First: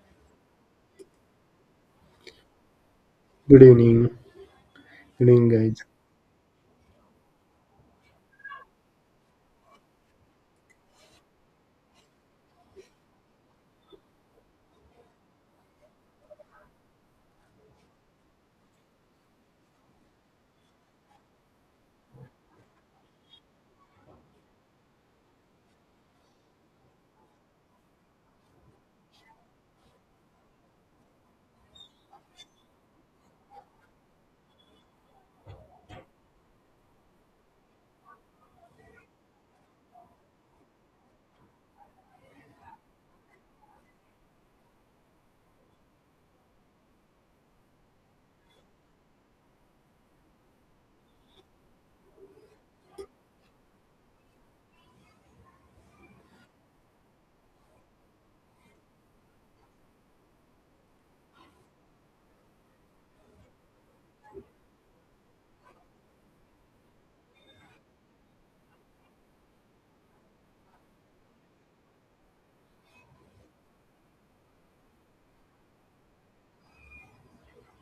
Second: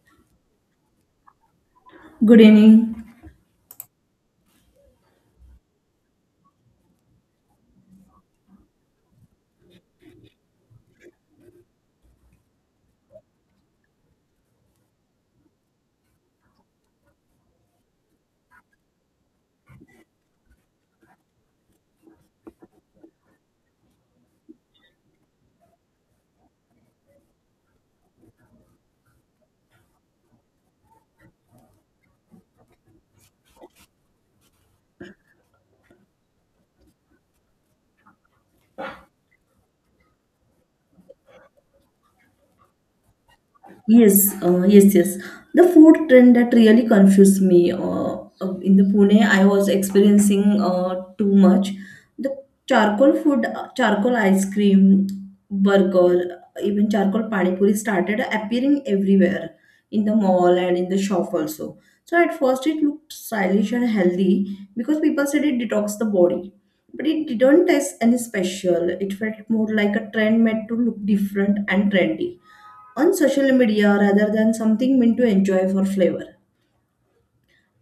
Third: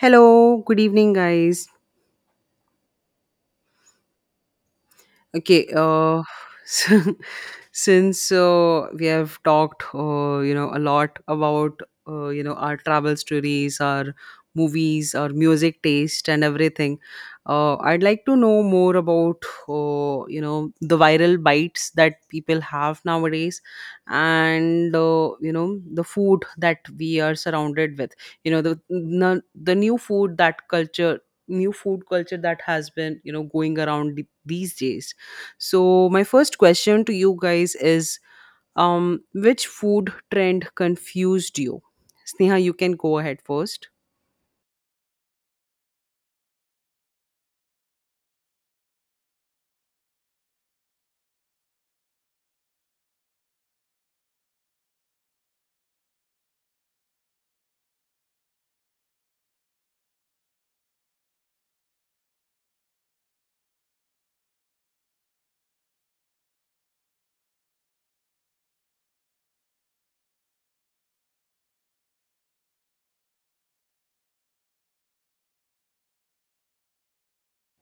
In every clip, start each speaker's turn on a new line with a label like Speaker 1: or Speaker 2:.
Speaker 1: Hello, good evening, guys.
Speaker 2: Good evening.
Speaker 3: Good evening. Good evening,
Speaker 1: Okay,
Speaker 3: guys.
Speaker 1: uh, so- since we have talked, a lot about our travel stories, our movies, our music taste, and everything, I'd like to know more about the viral bites that people have nowadays, and the food that we are surrounded with. You know the new food that culture new food culture that has been going around these days. So my first question to you guys is, which food trend confused you? Sneha, you can go ahead first.
Speaker 2: Yes. The food trend that really confused me. In the Pune, I was experiencing too much. The charcoal food, charcoal ice cream, burger, even charcoal pani puri started appearing everywhere in the mall and in the shop also. So at first it looked stylish and healthy because people said it detox the body. But it didn't taste any special. It felt more like a trend made to look different and trendy on social media rather than something meant to enjoy for flavor.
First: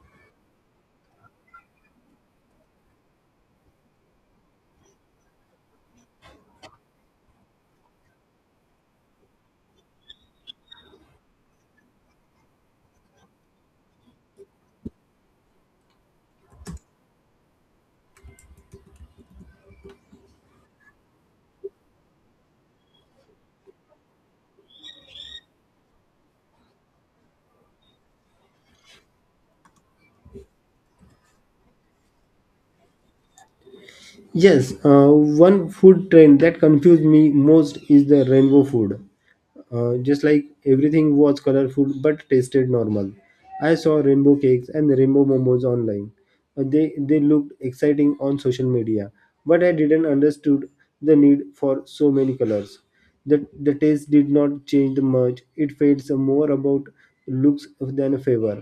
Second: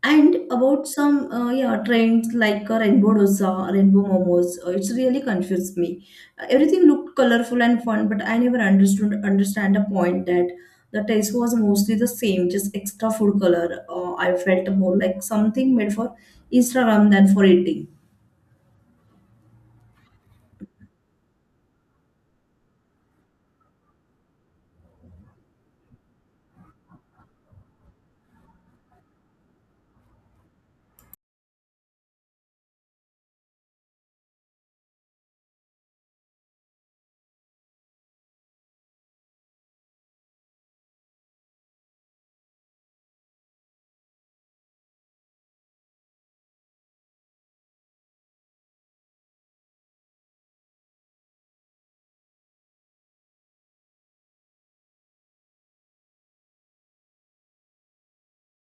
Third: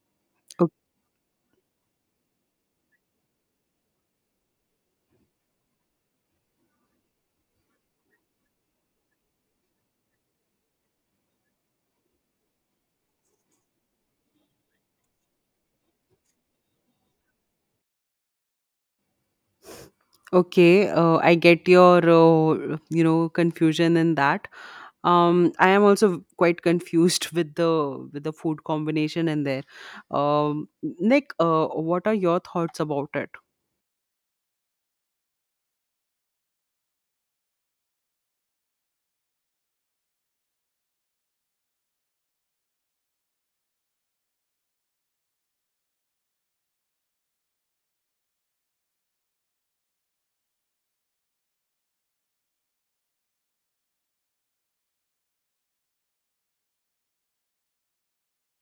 Speaker 2: And
Speaker 1: O-
Speaker 2: about some yeah trends like rainbow dosa, rainbow momos, it's really confused me. Everything looked colorful and fun, but I never understood understand a point that the taste was mostly the same, just extra food color. I felt more like something made for Instagram than for eating.
Speaker 1: Okay, I get your confusion in that. I am also quite confused with the food combination in there. Nick, what are your thoughts about it?
Speaker 3: Yes, one food trend that confused me most is the rainbow food. Just like everything was colorful but tasted normal. I saw rainbow cakes and rainbow momos online. They looked exciting on social media, but I didn't understood the need for so many colors. The taste did not change much. It felt more about looks than flavor.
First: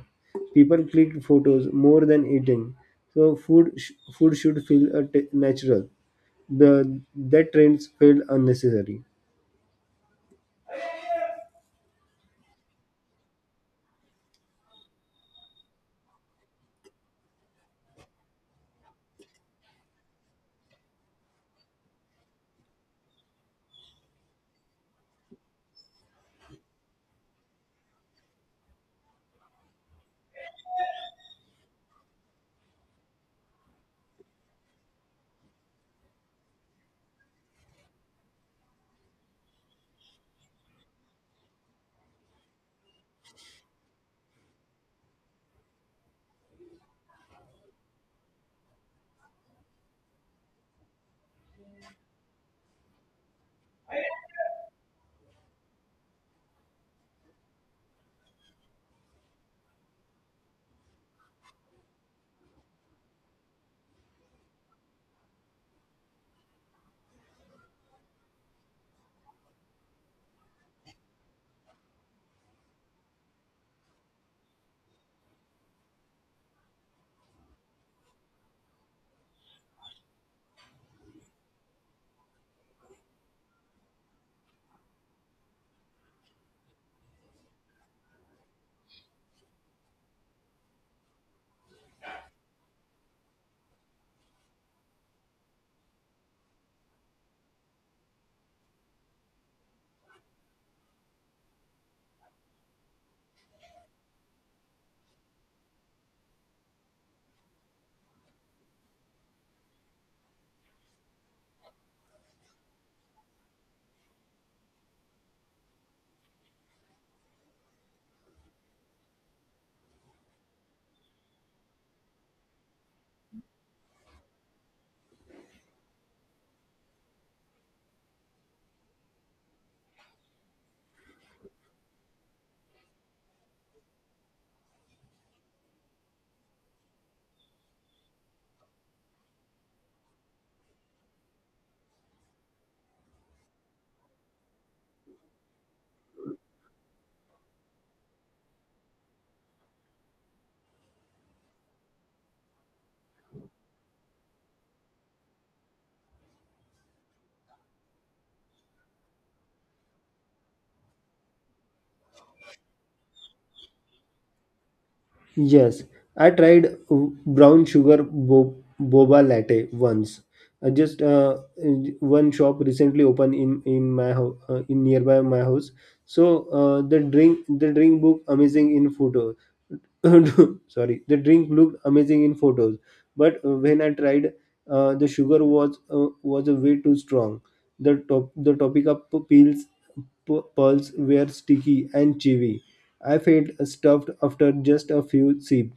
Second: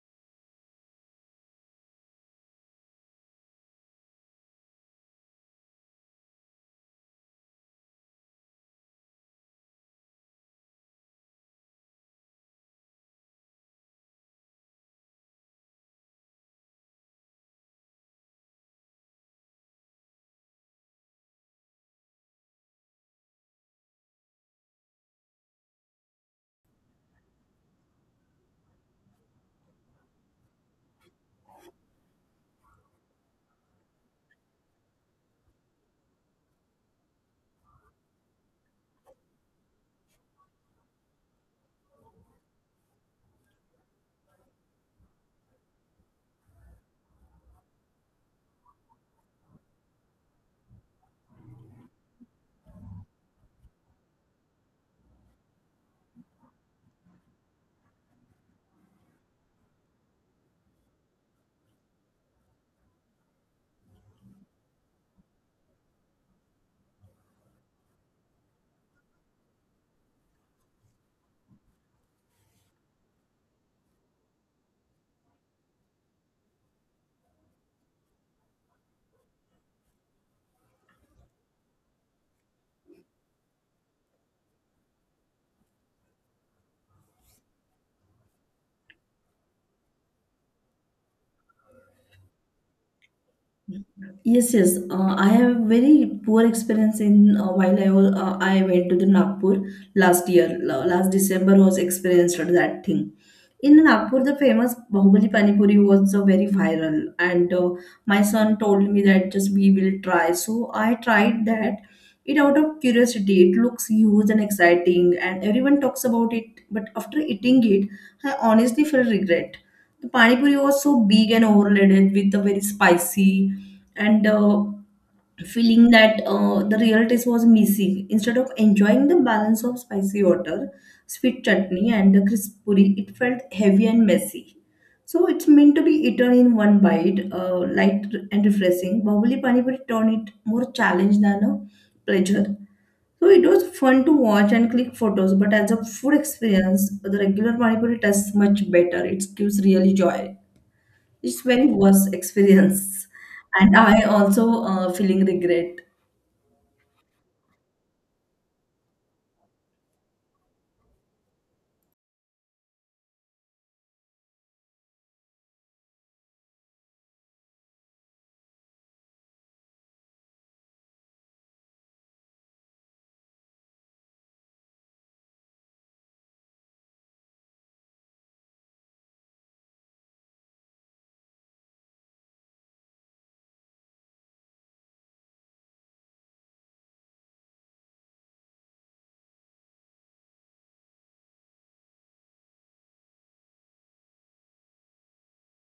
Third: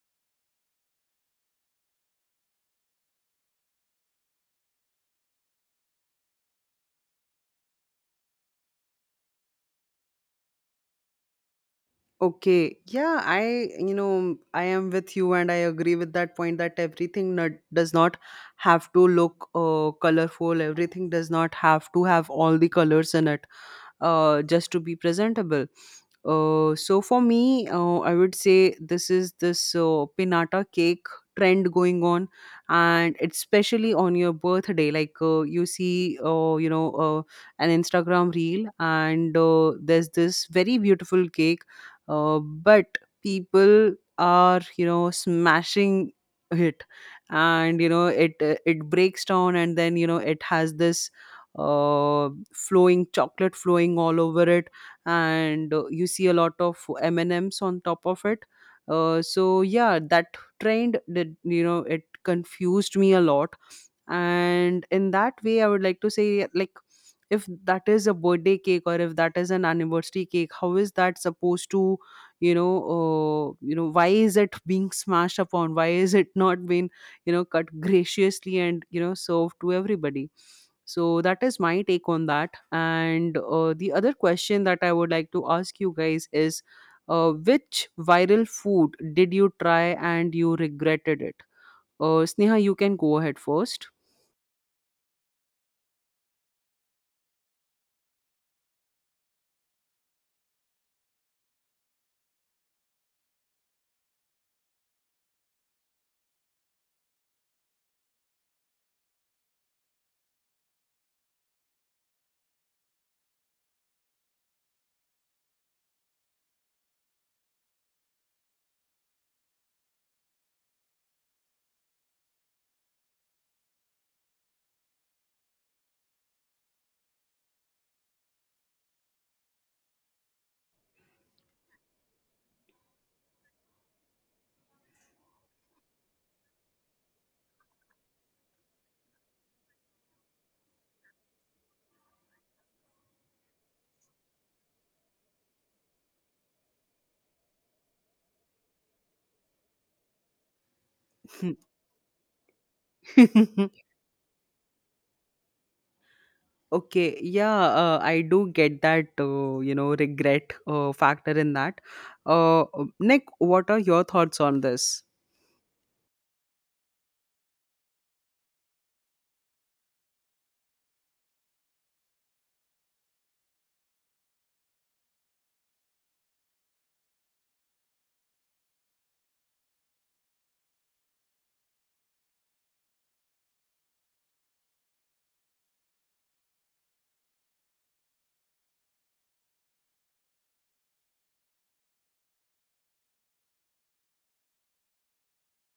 Speaker 3: People clicked photos more than eating. So food should feel natural. The That trends felt unnecessary.
Speaker 1: Okay, yeah, I, you know, I am with you and I agree with that point that everything not, does not have to look colorful. Everything does not have to have all the colors in it, just to be presentable. So for me, I would say this is this pinata cake trend going on, and especially on your birthday, like, you see, an Instagram reel, and there's this very beautiful cake, but people are, you know, smashing it, and you know, it it breaks down, and then you know, it has this flowing chocolate flowing all over it, and you see a lot of m&ms on top of it, so yeah, that trend did, you know, it confused me a lot. And in that way I would like to say, like, if that is a birthday cake or if that is an anniversary cake, how is that supposed to, you know, why is it being smashed upon, why is it not being, you know, cut graciously and, you know, served to everybody? So that is my take on that. And the other question that I would like to ask you guys is, which viral food did you try and you regretted it? Sneha, you can go ahead first.
Speaker 2: Yes. I have very poor experience in I went to the Nagpur last year. Last December was experienced that thing. In Nagpur, the famous Bahubali Pani Puri was very viral, and my son told me that just we will try. So I tried that. It out of curiosity, it looks huge and exciting, and everyone talks about it. But after eating it, I honestly feel regret the pani puri was so big and overloaded with the very spicy and feeling that the real taste was missing. Instead of enjoying the balance of spicy water, sweet chutney, and the crisp puri, it felt heavy and messy. So it's meant to be eaten in one bite, light and refreshing. Bahubali Pani Puri turned it more challenge than a pleasure. So it was fun to watch and click photos, but as a food experience, the regular Panipuri tastes much better. It gives really joy. It's very worse experience, and I also feeling regret.
Speaker 1: Okay, yeah, I do get that, you know, regret factor in that. Uh, Nick, what are your thoughts on this?
Speaker 3: Yes, I tried boba latte once. I just one shop recently opened in my ho- in nearby my house. So the drink book amazing in photos. Sorry, the drink looked amazing in photos, but when I tried the sugar was a way too strong. The topica p- peels p- pearls were sticky and chewy. I felt stuffed after just a few sips,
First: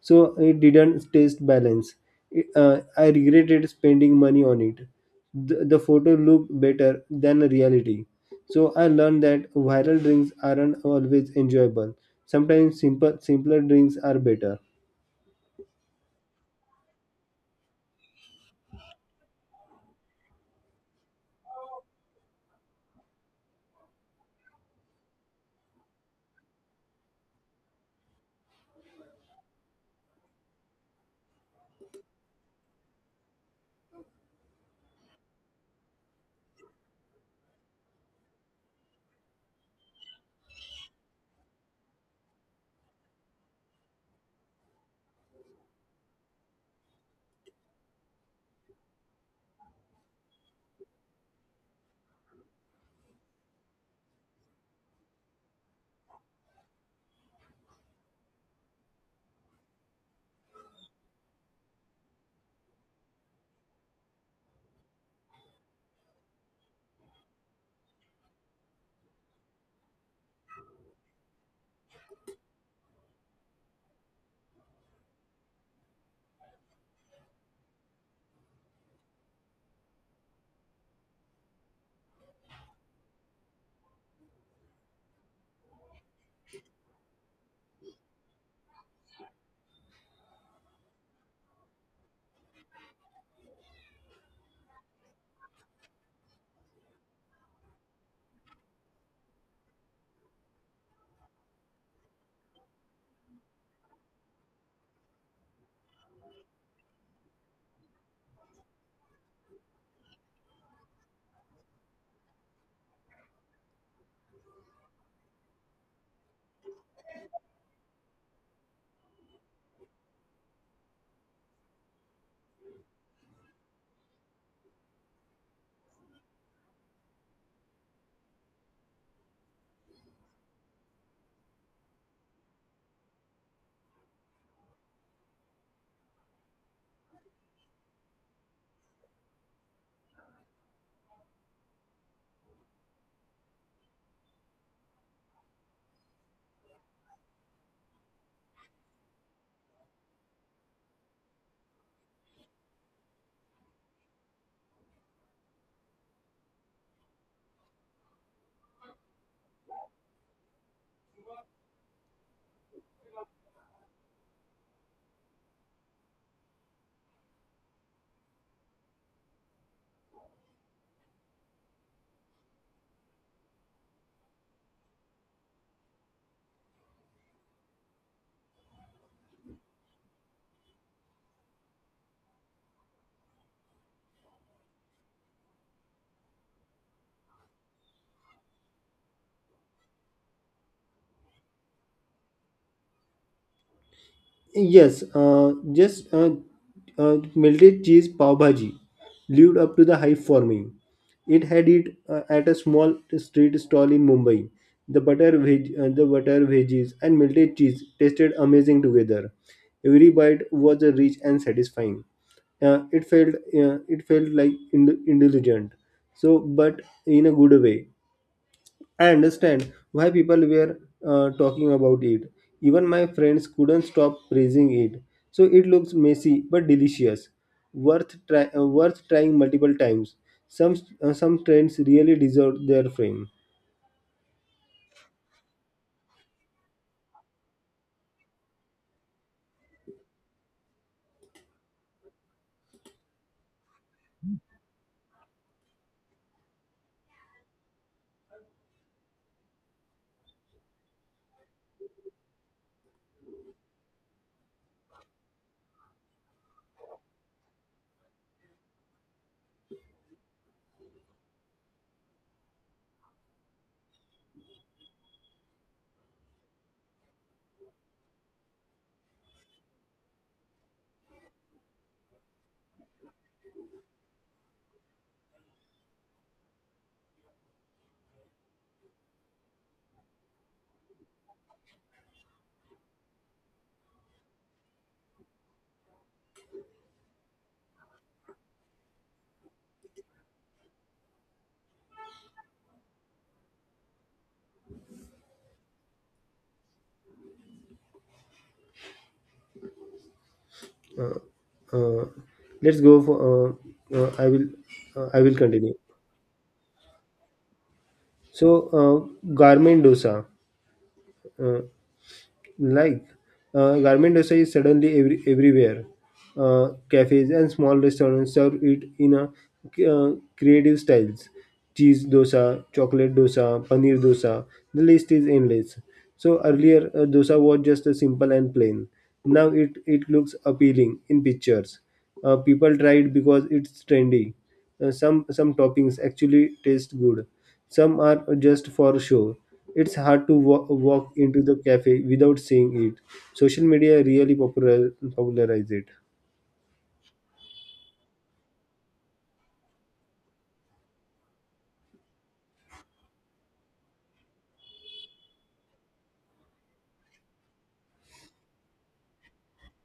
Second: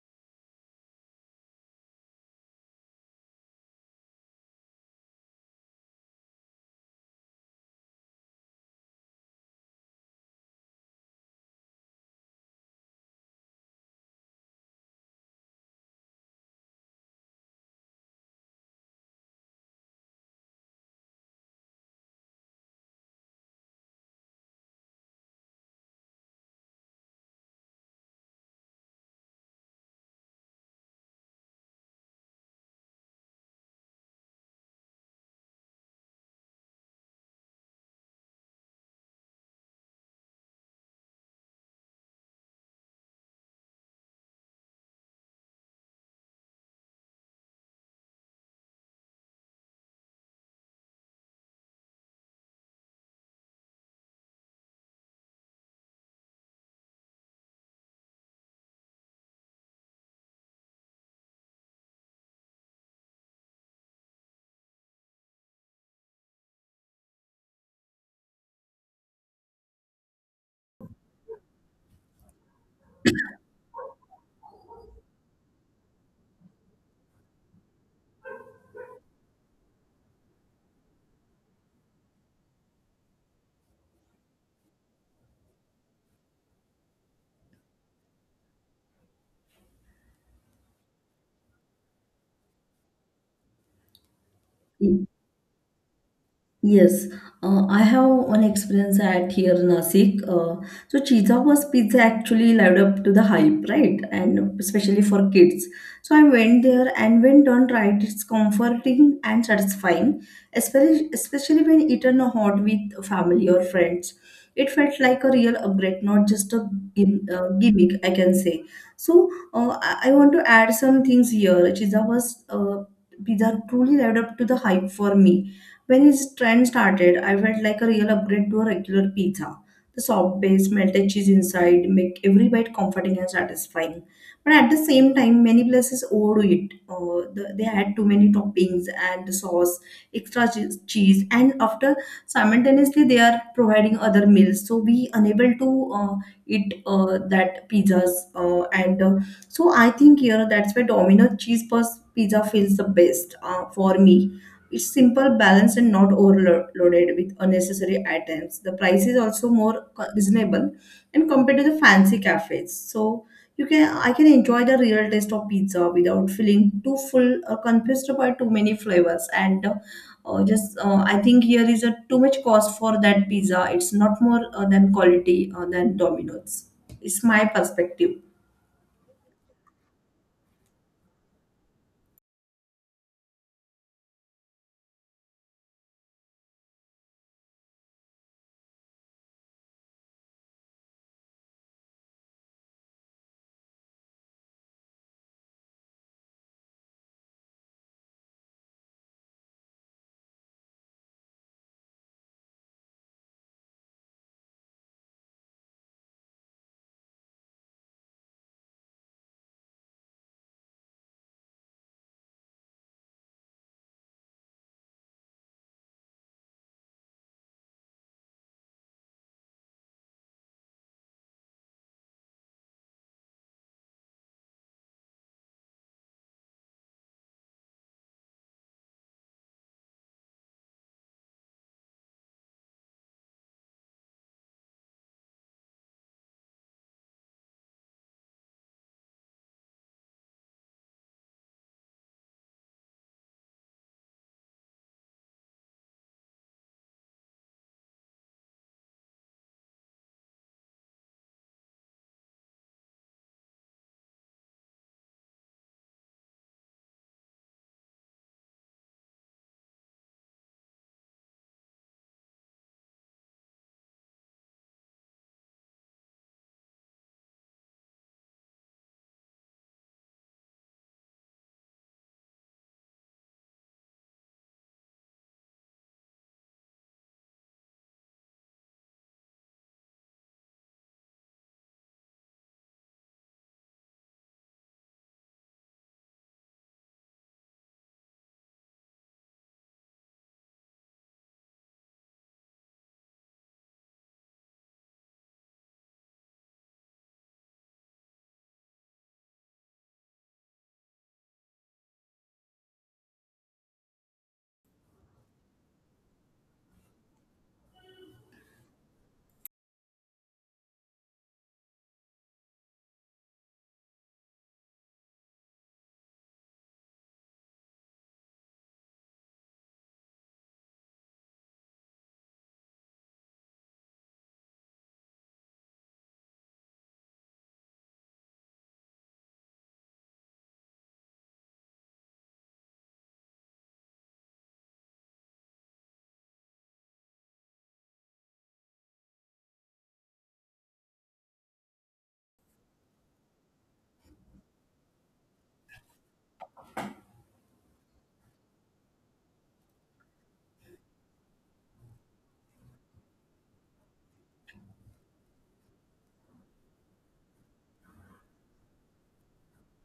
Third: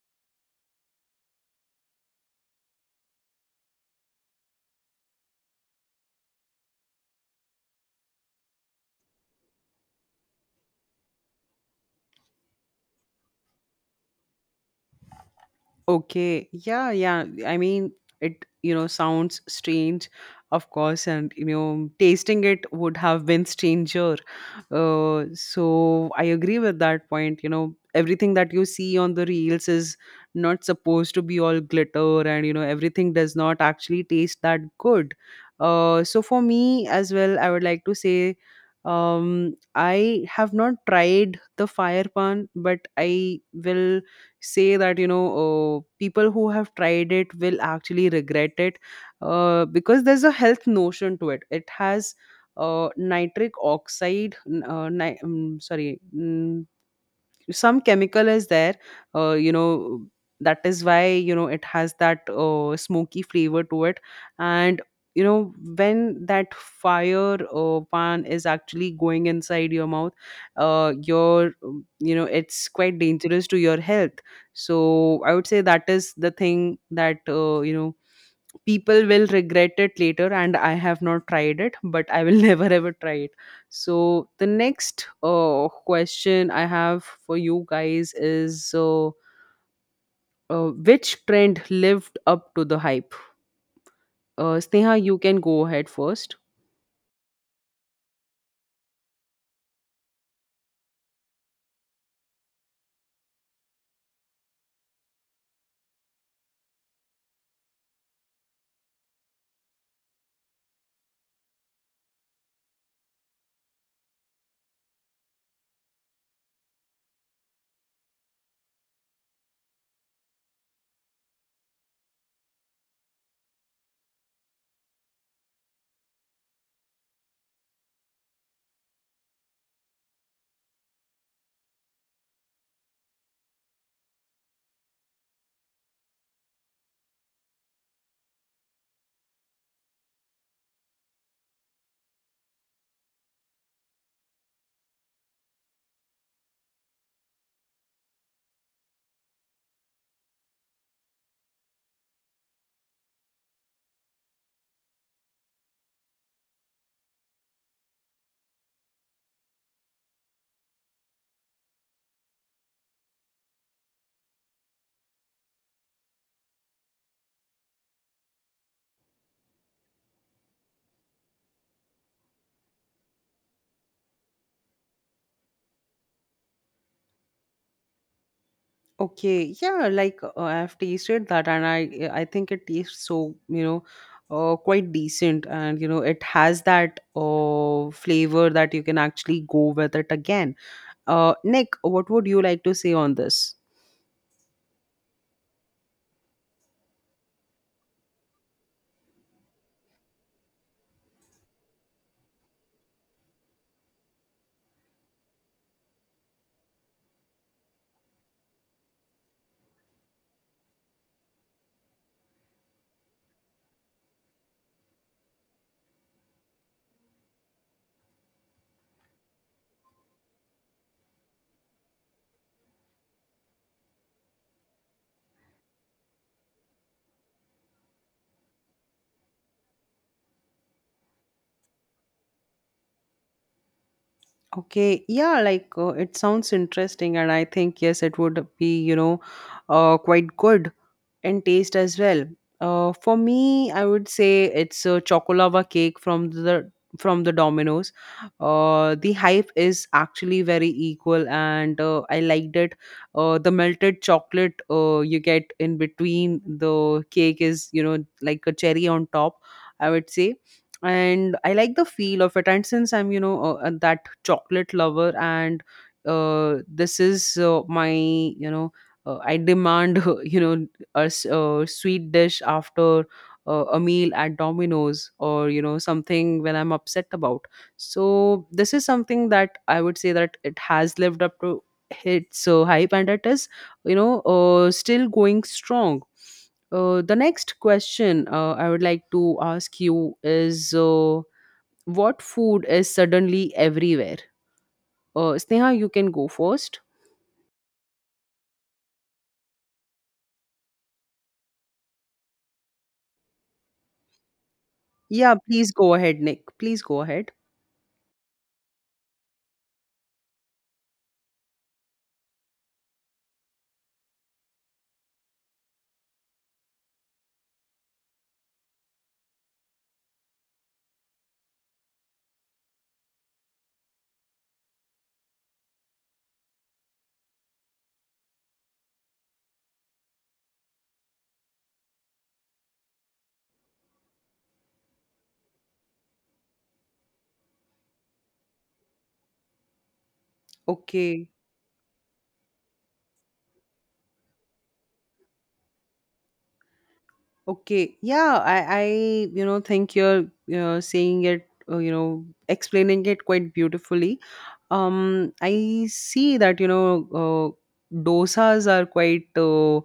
Speaker 3: so it didn't taste balanced. I regretted spending money on it. The photo looked better than reality. So I learned that viral drinks aren't always enjoyable. Sometimes simpler drinks are better.
Speaker 1: Okay, yeah, yeah. I mean, it, you know, sounds strange, of course, and, you know, tasting it would have been stranger. So I agree with that point. You know, everything that you see on the reels is not supposed to be all glitter, and, you know, everything does not actually taste that good. So for me as well, I would like to say, I have not tried the fire pan, but I will say that, you know, people who have tried it will actually regret it, because there's a health notion to it. It has nitric oxide, sorry, some chemical is there, you know, that is why, you know, it has that smoky flavor to it. And you know, when that fire pan is actually going inside your mouth, you know, it's quite dangerous to your health. So I would say that is the thing that, you know, people will regret it later. And I have not tried it, but I will never ever try it. So the next question I have for you guys is, which trend lived up to the hype? Sneha, you can go ahead first.
Speaker 2: Yes, I have one experience at here in Nasik. So Chichago's pizza actually lived up to the hype, right? And especially for kids. So I went there, and when done right, it's comforting and satisfying, especially when eaten hot with family or friends. It felt like a real upgrade, not just a gimmick, I can say. So I want to add some things here. Chichago's pizza truly lived up to the hype for me when his trend started, I felt like a real upgrade to a regular pizza. The soft base, melted cheese inside, make every bite comforting and satisfying. But at the same time, many places overdo it. They add too many toppings, add the sauce, extra cheese, and after simultaneously they are providing other meals, so we unable to eat that pizzas. And so I think here that's where Domino cheese puff pizza feels the best for me it's simple, balanced, and not overloaded with unnecessary items. The price is also reasonable and compared to the fancy cafes. So you can I can enjoy the real taste of pizza without feeling too full or confused by too many flavors. And just I think here is a too much cost for that pizza. It's not more than quality than Domino's. It's my perspective.
Speaker 1: Okay, yeah, like, I've tasted that, and I think it tastes so, you know, quite decent, and you know, it has that flavor that you can actually go with it again. Nick, what would you like to say on this?
Speaker 3: Yes, just melted cheese pav bhaji lived up to the hype for me. It had it at a small street stall in Mumbai. The butter veggies and melted cheese tasted amazing together. Every bite was rich and satisfying. It felt like indulgent. So, but in a good way. I understand why people were talking about it. Even my friends couldn't stop praising it. So it looks messy but delicious, worth trying multiple times. Some some trends really deserve their fame.
Speaker 1: Okay, yeah, like, it sounds interesting, and I think yes, it would be, you know, quite good, and taste as well. For me, I would say it's a chocolava cake from the Domino's. The hype is actually very equal, and I liked it. The melted chocolate you get in between the cake is, you know, like a cherry on top, I would say. And I like the feel of it, and since I'm, you know, that chocolate lover, and this is my, you know, I demand, you know, a sweet dish after a meal at Domino's, or you know, something when I'm upset about. So this is something that I would say that it has lived up to its hype, and it is, you know, still going strong. The next question I would like to ask you is, what food is suddenly everywhere? Sneha, you can go first.
Speaker 3: Uh, let's go for. Uh, I will I will
Speaker 1: Yeah, please
Speaker 3: continue.
Speaker 1: go ahead, Nick, please go ahead.
Speaker 3: So garment dosa. Uh, like garment dosa is suddenly everywhere, cafes and small restaurants serve it in a creative styles, cheese dosa, chocolate dosa, paneer dosa. The list is endless. So earlier dosa was just a simple and plain. Now it looks appealing in pictures. Uh, people try it because it's trendy. Some toppings actually taste good. Some are just for show. It's hard to walk
Speaker 1: Okay.
Speaker 3: into the cafe without seeing it. Social media really popularize it.
Speaker 1: Okay, yeah, I you know, think you're saying it, you know, explaining it quite beautifully. I see that, you know, dosas are quite uh,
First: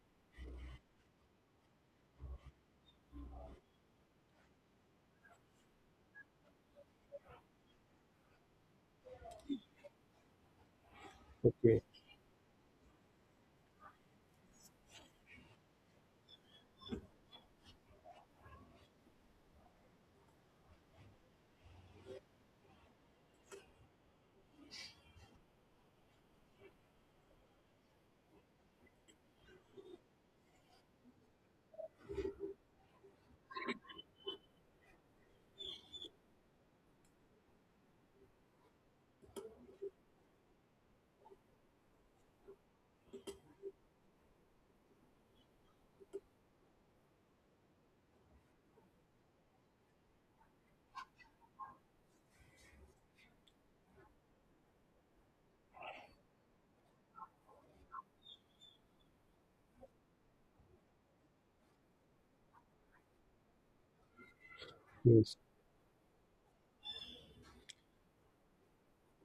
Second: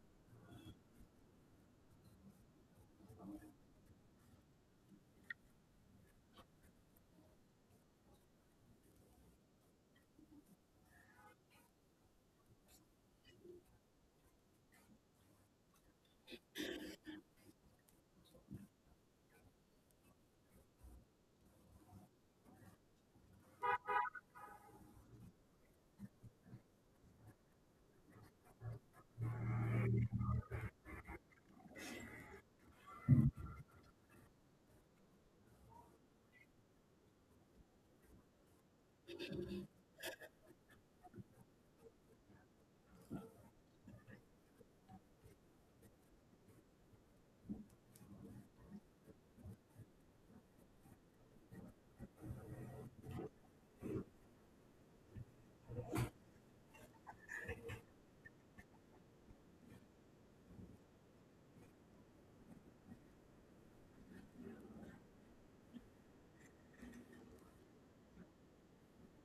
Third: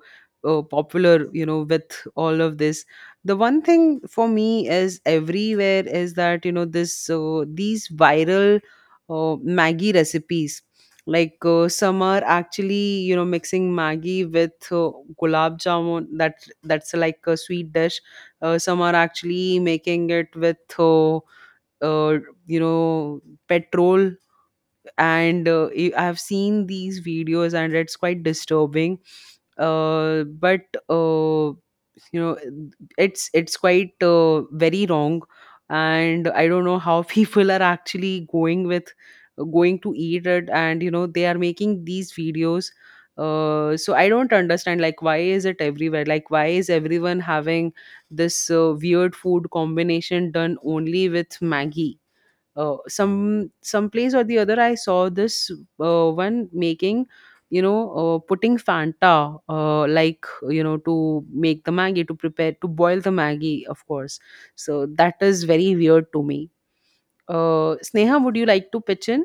Speaker 1: uh, popular, you know, with all of this. The one thing for me is everywhere is that, you know, this these viral, Maggi recipes. Like,
Speaker 3: Okay.
Speaker 1: some are actually, you know, mixing Maggi with, gulab jamun. That's like a sweet dish. Some are actually making it with, uh, you know, petrol. And I have seen these videos, and it's quite disturbing, but, uh, you know, it's quite very wrong. And I don't know how people are actually going with, going to eat it, and you know, they are making these videos. So I don't understand, like, why is it everywhere, like, why is everyone having this weird food combination done only with Maggie. Some some place or the other, I saw this one making, you know, putting Fanta, like, you know, to make the Maggie, to prepare, to boil the Maggie, of course. So that
Speaker 3: Yes.
Speaker 1: is very weird to me. Sneha, would you like to pitch in?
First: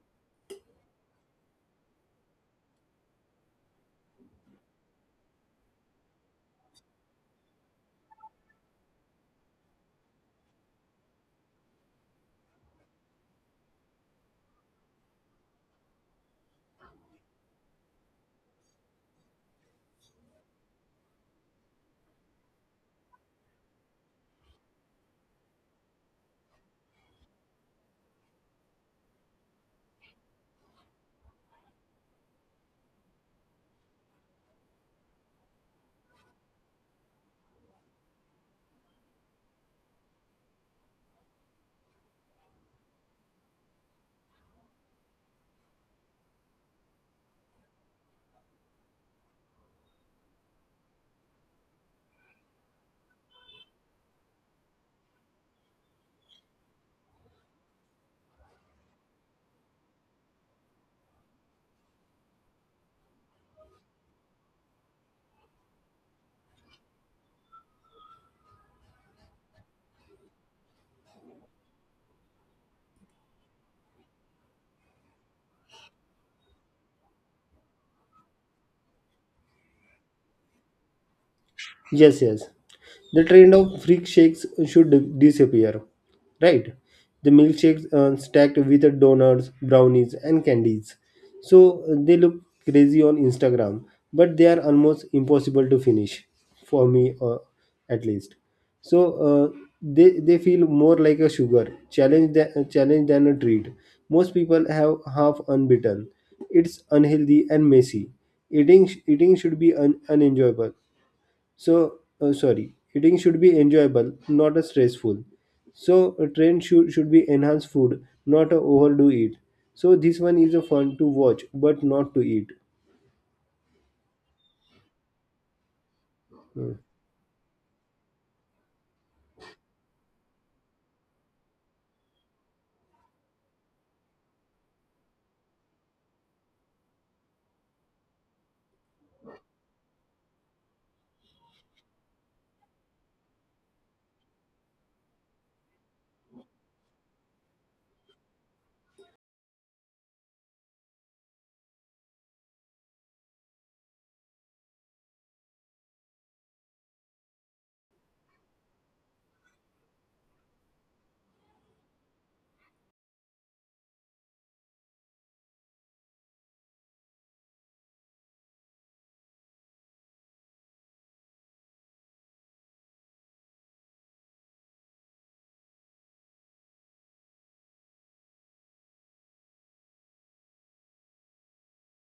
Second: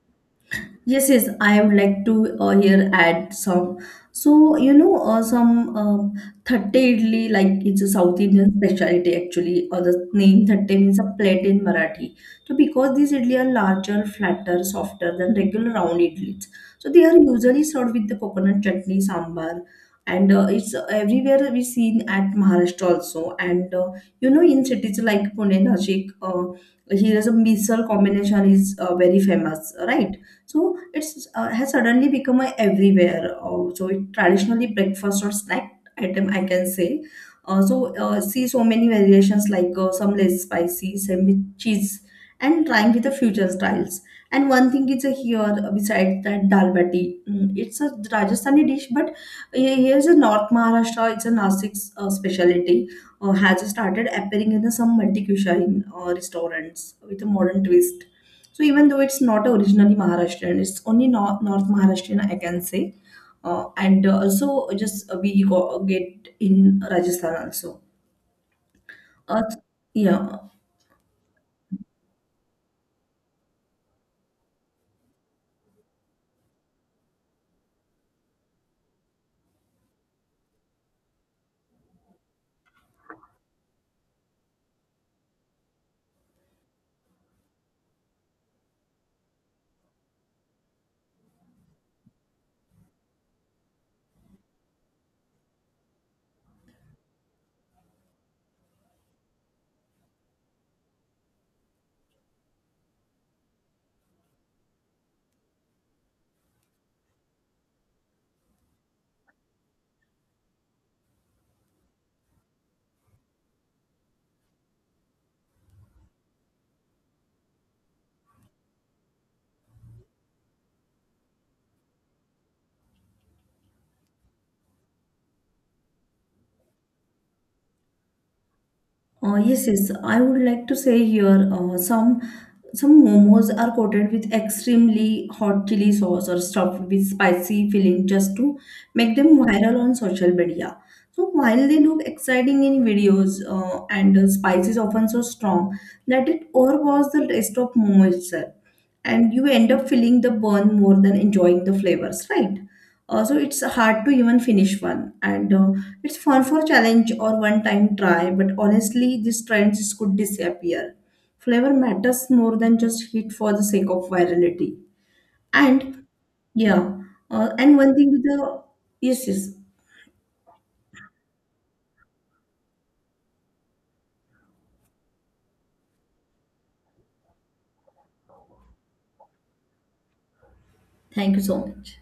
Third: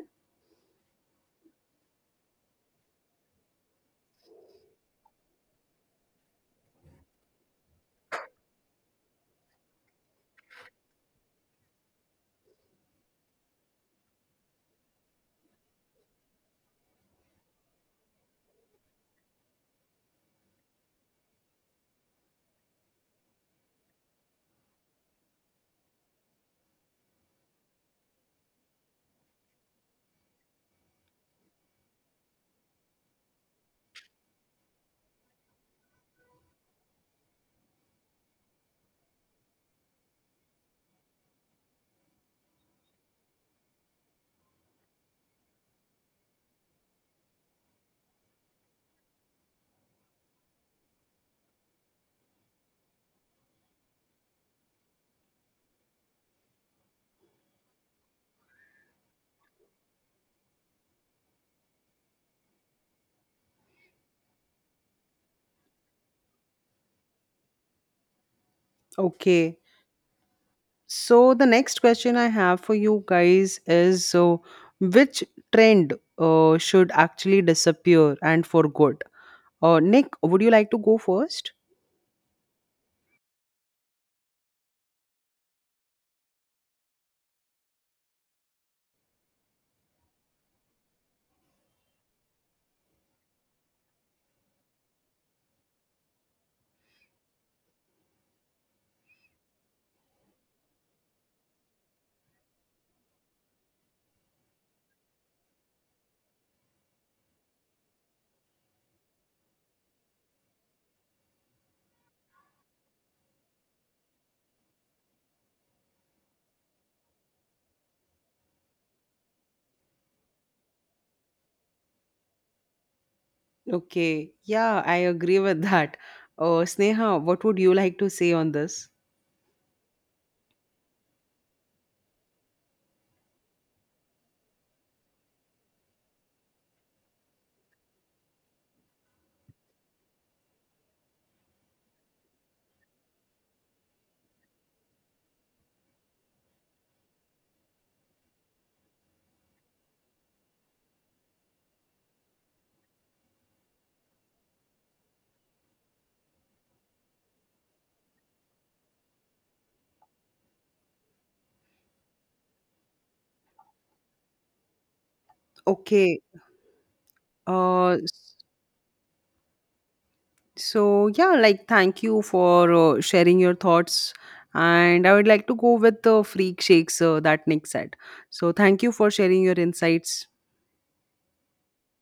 Speaker 2: Yes, I would like to here add some. So, you know, some thatte idli, like it's a South Indian specialty actually, or the name thatte means a plate in Marathi. So, because these idli are larger, flatter, softer than regular round idlis, so they are usually served with the coconut chutney, sambar, and it's everywhere we seen at Maharashtra also. And you know, in cities like Pune, Nashik, here is a misal combination is very famous, right? So it's has suddenly become a everywhere, so it traditionally breakfast or snack item I can say. uh, so See so many variations like some less spicy, some with cheese and trying with the future styles. And one thing is, here besides that dal bati. Mm, it's a Rajasthani dish, but here's a North Maharashtra, it's a Nasik specialty, has started appearing in some multi-cuisine restaurants with a modern twist. So even though it's not originally Maharashtrian, it's only North, North Maharashtrian, I can say. And also just we go, get in Rajasthan also. Uh,
Speaker 1: Okay,
Speaker 2: yeah,
Speaker 1: so the next question I have for you guys is, so, which trend should actually disappear and for good? Nick, would you like to go first?
Speaker 3: Yes, yes. The trend of freak shakes should disappear, right? The milkshakes are stacked with donuts, brownies, and candies. So they look crazy on Instagram, but they are almost impossible to finish, for me at least. So they feel more like a sugar challenge than a treat. Most people have half unbeaten. It's unhealthy and messy. Eating should be unenjoyable, sorry, eating should be enjoyable, not a stressful. So a trend should be enhanced food, not a overdo it. So this one is a fun to watch, but not to eat.
Speaker 1: Okay, yeah, I agree with that. Sneha, what would you like to say on this?
Speaker 2: yes. I would like to say here some momos are coated with extremely hot chili sauce or stuffed with spicy filling just to make them viral on social media. So while they look exciting in videos and the spice is often so strong that it overpowers the taste of momo itself, and you end up feeling the burn more than enjoying the flavors, right? So it's hard to even finish one, and it's fun for challenge or one-time try. But honestly, these trends could disappear. Flavor matters more than just heat for the sake of virality. And
Speaker 1: Okay.
Speaker 2: yeah, and one
Speaker 1: Uh,
Speaker 2: thing with
Speaker 1: s-
Speaker 2: the yes, yes.
Speaker 1: so yeah, like, thank you for sharing your thoughts. And I would like to go with the freak shakes that Nick said. So thank you for sharing your insights.
Speaker 2: Thank you so much.